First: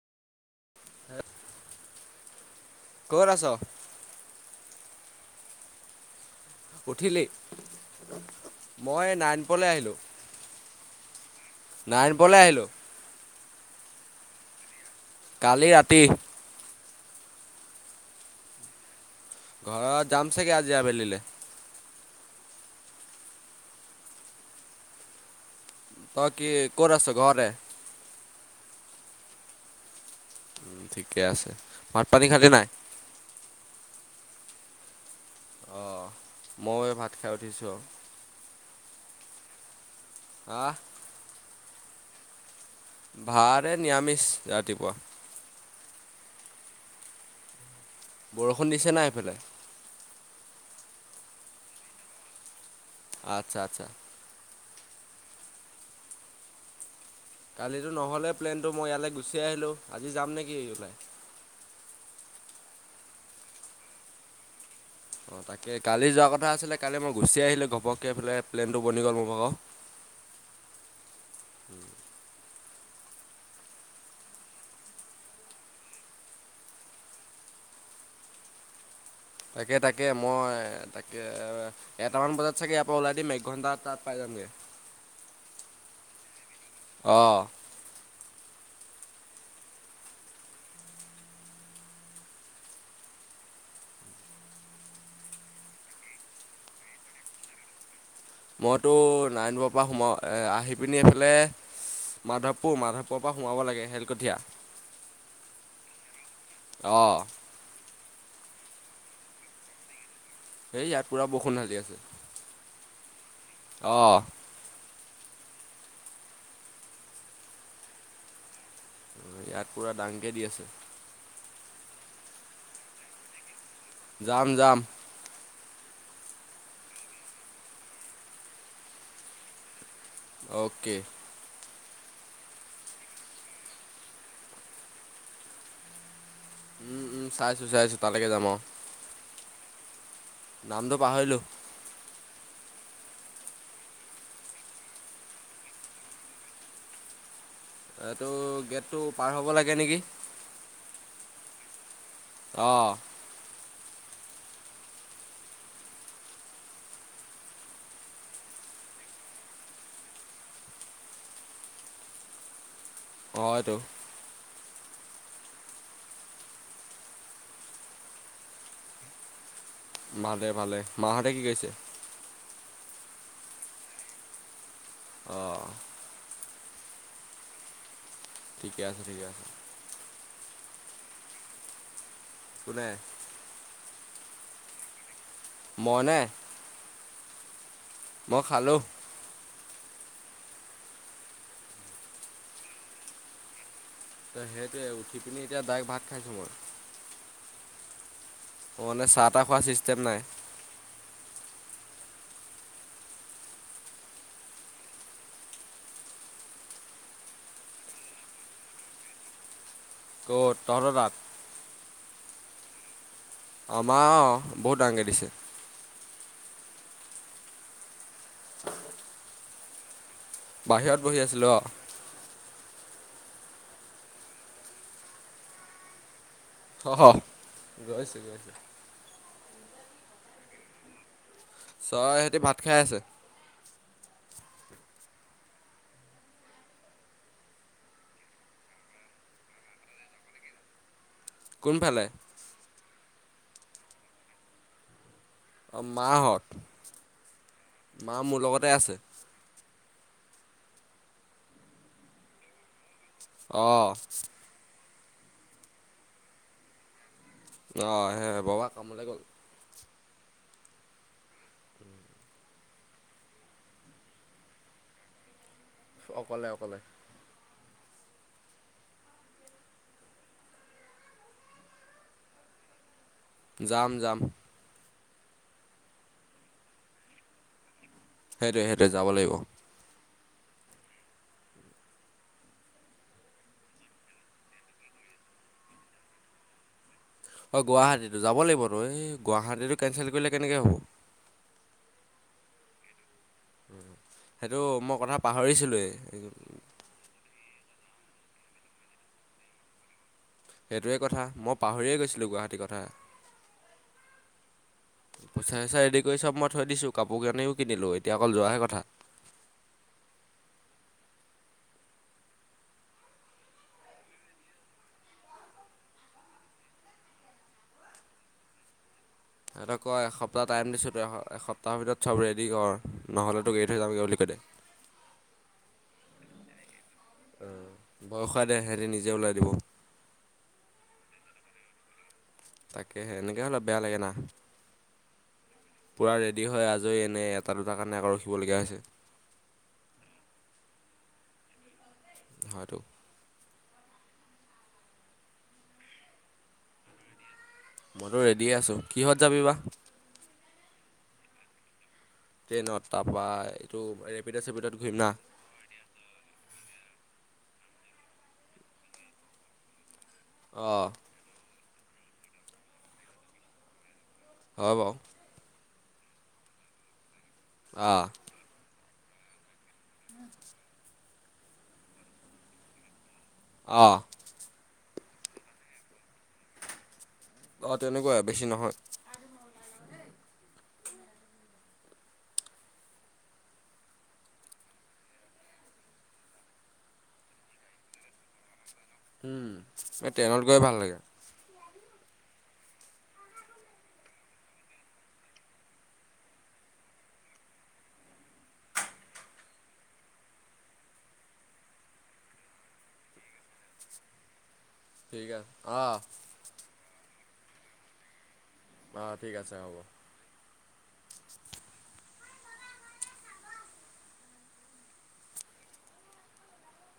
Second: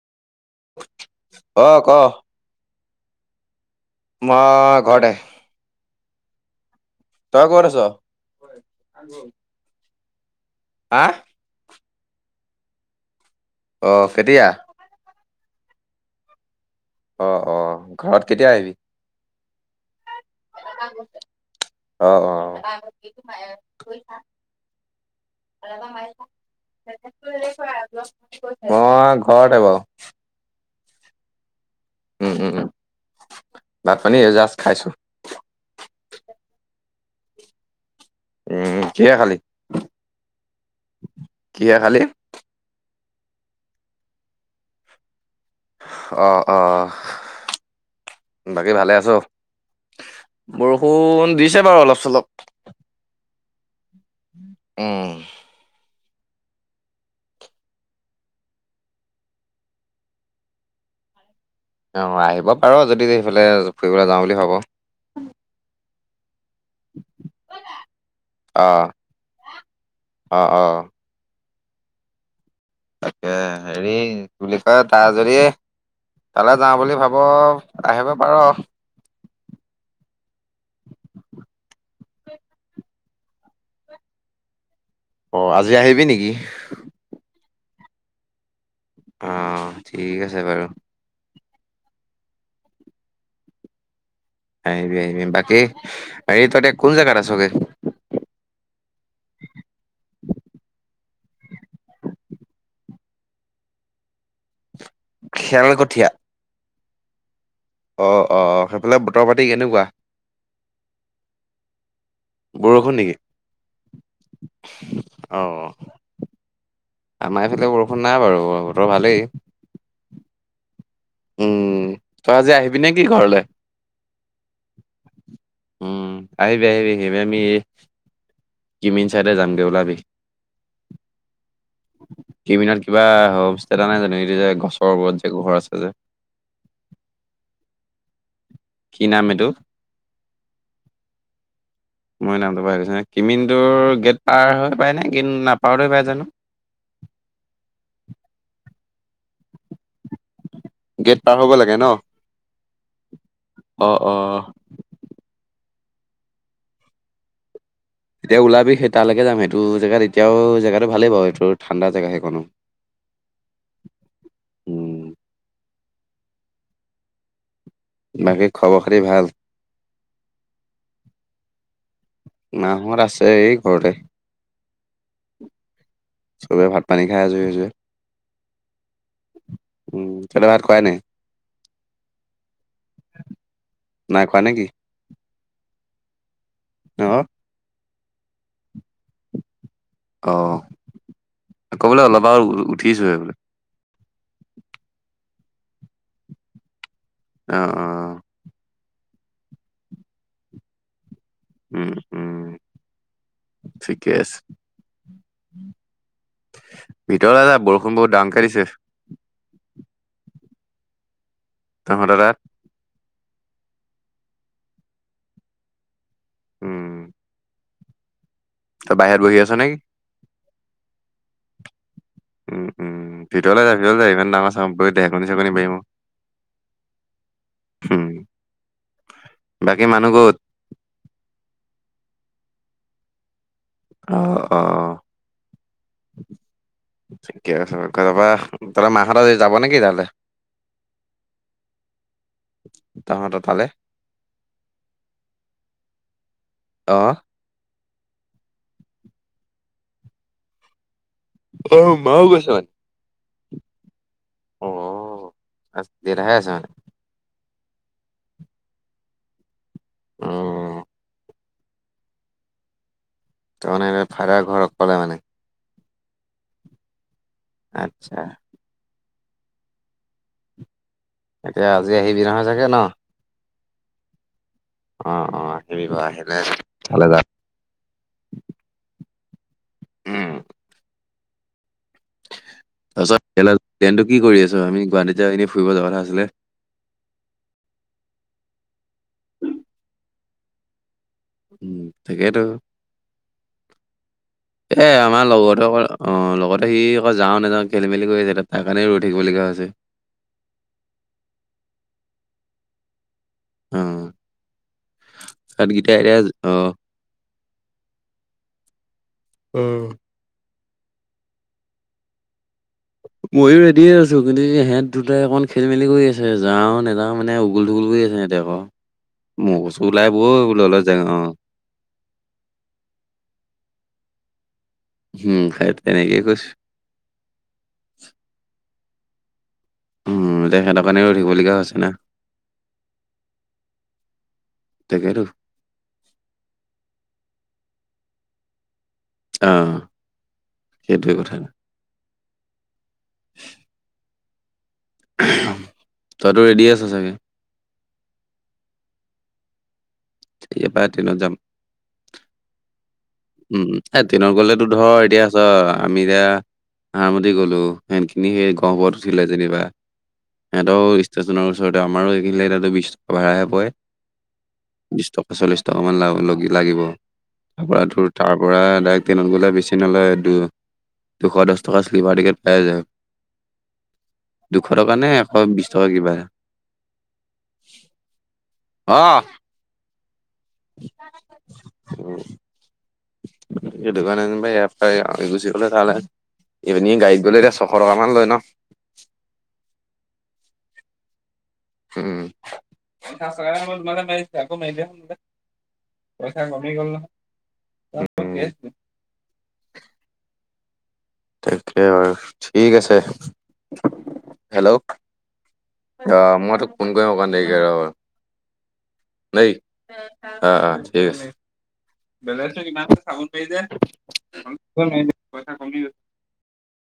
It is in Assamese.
অ', ক। ক'ত আছ? মই ঘৰতে। উঠিলি? তই ক'ত আছ মই নাইনপুৰলে আহিলোঁ। হা? নাইনপুৰলে আহিলো। অ', কেতিয়া? কালি ৰাতি। অ', অ', ঘৰত কেতিয়া আহিবি? ঘৰত যাম। চাগে আজি আবেলিলৈ অ', অ'। তই কি [inaudible] ক'ত আছ ঘৰতে মই ঘৰতে বাৰু। উম, ঠিকে আছে। ভাত-পানী খালিনে নাই? ভাত-পানী এ জাছ খাইছোঁ। অ'। ময়ো এই ভাত খাই উঠিছোঁ আৰু। উম, কিহেৰে খালি? হা? কিহেৰে খালি? ভাত এ নিৰামিচ ৰাতিপুৱা। অ', অ', বৰষুণ বাকী দিছে ভালে নাই আছ? সেইফালে বৰষুণ দিছে বাৰু অলপ-চলপ। আচ্ছা আচ্ছা। উম। কালিতো নহ'লে প্লেনটো। মই ইয়ালে গুচি আহিলোঁ। আজি যাম নেকি ওলাই? অ', আহিব পাৰ যদি সেইফালে ফুৰিবলৈ যাওঁ বুলি ভাব। অ', তাকে কালি যোৱা কথা আছিলে। কালি মই গুচি আহিলোঁ ঘপকে এইফালে। প্লেনটো বনি গ'ল মোৰ ভাগৰ। অ', অ'। উম। তাকে হেৰি বুলি কয় তাৰ যদি তালৈ যাওঁ বুলি ভাব আহিব পাৰ। তাকে তাকে মই তাকে এ। এটামান বজাত চাগে ইয়াৰ পৰা ওলাই দিম। একঘণ্টাত তাত পাই যামগে। অ', আজি আহিবি নেকি? অ'। অঁ ঠিক আছে বাৰু। আহিবি-আহিবি বাকি হেৰি তহতে কোন জাগাত আছোগে। মইতো নাৰণৰ পৰা সোমা আহি পিনি এইফালে, মাধৱপুৰ-মাধৱপুৰৰ পৰা সোমাব লাগে হেলকঠীয়া। খেল কঠীয়া। অ', অ, অ, অ, সেইফালে বতৰ পাতি কেনেকুৱা, সেই ইয়াত পুৰা বৰষুণ ধালি আছে। বৰষুণ নেকি? অ, অঁ আমাৰ এইফালে বৰষুণ নাই বাৰু। বতৰ ভালেই ইয়াত পোৰা দাংকে দি আছে। উম, তই আজি আহিবি নে কি ঘৰলে? যাম-যাম। উম, আহিবি-আহিবি-আহিবি আমি কিমিন ছাইডে যামগে ওলাবি। অ'কে। সমিনত কিবা হোম ষ্টে এটা নাই জানো এইটো যে গছৰ ওপৰত যে গোহৰ আছে যে। উম, উম, চাইছো-চাইছো তালৈকে যাম আৰু। কি নাম এইটো? নামটো পাহৰিলোঁ। মই নামটো পাহৰিছোঁ কিমিনটো গেট পাৰ হৈ পায় নে গেট নাপাওঁতে পাই জানো। এইটো গেটটো পাৰ হ'ব লাগে নেকি? গেট পাৰ হ'ব লাগে ন। অ', অ, অ, এতিয়া ওলাবি সেই তালৈকে যাম সেইটো জেগাত এতিয়াও জোটো ভালেই বাৰু সেইটো ঠাণ্ডা জেগা সেইকণো। হয়টো। উম বাকী খবৰ খাতি ভাল? ভালে-ভালে মাহঁতে কি কৰিছে? মাহত আছে এই ঘৰতে। অ', চবে ভাত পানী খাই আজৰি হৈছে। ঠিকে আছে, ঠিকে আছে। উম, তহঁতে ভাত খোৱাই নাই? কোনে? নাই খোৱা নেকি? মই নে? অ', মই খালোঁ। অঁ, আকৌ বোলে অলপ আৰু উঠিছোঁহেই বোলে। তো সেইটোৱে উঠি পিনি এতিয়া ডাইৰেক্ট ভাত খাইছোঁ মই। অ, অ, অ, মানে চাহ তাহ খোৱা চিষ্টেম নাই। উম, উম, ঠিকে আছে। ভিতৰলে যা বৰষুণ বহুত ডাঙৰকে দিছে। কত তহতৰ তাত তহতৰ তাত, আমাৰ অ, বহুত ডাঙৰকে দিছে। উম, তই বাহিৰত বহি আছা নেকি? বাহিৰত বহি আছিলোঁ অ'। উম, উম, ভিতৰলৈ যা ভিতৰলৈ যা, ইমান ডাঙৰ চাউণ্ড কৰি ঢেৰেকনি চেৰেকনি মাৰিব। অ', উম গৈছো গৈছো। বাকী মানুহ ক'ত? চব সিহঁতি ভাত খাই আছে। অঁ', অঁ'। ঠিকে আছে, কাইলৈ পা তহঁতৰ মা হঁত আজি যাব নেকি তালে? কোনফালে? তহঁতৰ ফালে। অঁ', মা হঁত অ মা মোৰ লগতে আছে। অ', মাও গৈছে। অ'। অঁ', আজি দেউতাহে আছে মানে? অ', সেয়ে বাবা কামলৈ গ'ল। অ', অ'। তাৰ মানে ফাডাৰ ঘৰত অকলে মানে? অকলে অকলে। আচ্ছা। এতিয়া আজি আহিবি নহয়, চাগে ন'? যাম যাম। অ', অ', আহিবি বাৰু আহিলে ইফালে যাম। সেইটোৱে সেইটোৱে যাব লাগিব। উম। তাৰ পিছত টট্ৰেইনটো কি কৰি আছ আমি গুৱাহাটীত যে এনে ফুৰিব যোৱা কথা আছিলে? অ', গুৱাহাটীটো যাব লাগিব টো এই গুৱাহাটীটো কেনচেল কৰিলে কেনেকে হ'ব। উম, ঠিকেইতো। সেইটো এ মই কথা আমাৰ লগৰটো পাহৰিছিলোঁৱেই আহ লগত সি আকৌ যাও নযাওঁ খেলি-মেলি কৰি আছে, তাৰ কাৰণে, ৰৈ থাকিবলগীয়া হৈছে। সেইটোৱে কথা, মই পাহৰিয়ে গৈছিলোঁ গুৱাহাটীৰ কথা। অ তাত পইচা-চইচা গীতা ৰেডি এতিয়া কৰি চব মই অ থৈ দিছো। কাপোৰ-কানিও কিনিলোঁ এতিয়া অকল যোৱাহে কথা। উম। মইো ৰেডিয়ে হৈ আছো, কিন্তু ইহঁত দুটাই অকণ খেলি-মেলি কৰি আছে যাও নেযাও মানে উগুল-থুগুল কৰি আছে সিহঁত আকৌ মই কৈছোঁ ওলাই ব'ল বোল অলপ জাও অ' তাৰ ভিতৰত চব ৰেডি কৰ, নহ'লে তোক থৈ যামগৈ বুলি কৈ দে। উম, সেই তেনেকেইে কৈছোঁ। অ', ভয় খুৱাই দে সিহতি নিজে ওলাই দিব। উম, এতিয়া সিহতৰ কাৰণে, ৰৈ থাকিবলগীয়া হৈছে না। তাকেহে এনেকে হ'লে বেয়া লাগে না। তাকেতো পোৰা ৰেডি হৈ আজৰি এনেই এটা দুটাৰ কাৰণে, আকৌ ৰখিবলগীয়া হৈছে। অ', সেইটোৱে কথা। হয়টো। [inaudible] তইতো ৰেডি আছ চাগে? মইতো ৰেডিয় আছো, কিহত যাবি বা? ইয়াৰ পৰা ট্ৰেইনত যাম। ট্ৰেইনত তাপা এইটো ৰেপিডত-চেপিডত ঘূৰিম না। পাছত আমি এতিয়া হাৰমতি গ'লো সিহঁতখিনি, সেই গহপুৰত উঠিলে যেনিবা। সিহঁতৰ অঁ ষ্টেশচনৰ ওচৰতে আমাৰো এইখিনিলে এতিয়াটো বিশ টকা ভাৰা হে পৰে। হয় বাৰু বিশ টকা চল্লিশ টকা মান লাগিব অঁ তাৰপৰা তাৰপৰা ডাইৰেক্ট ট্ৰেইনত গ'লে বেছি নলয় দু দুশ দহ টকা শ্লীপাৰ টিকেট পাই যায় অ'। দুশ টকা নে এশ বিশ টকা কিবা। অ', তেনেকুৱা বেছি নহয়। অ'। [inaudible] সেইটো কাৰানে যেনিবা ইয়াৰ পৰা আমি গুচি গ'লে তালে। এইপিনি গাড়ীত গ'লে ছশ টকা মান লৈ ন। এই ট্ৰেইনত গৈ ভাল লাগে। [unintelligible] পইচা কমি গল ন। তাকে বাৰ ঠিক আছে হেল্ল'। ঠিক আছে অঁ আহ মই তোক ফোন কৰিম অকণ দেৰিকে ৰ। অঁ ঠিক নাই আছে হ'ব অ', অ', ঠিক আছে। বেলেঞ্চ টো কিমান চাব নোৱাৰি [unintelligible]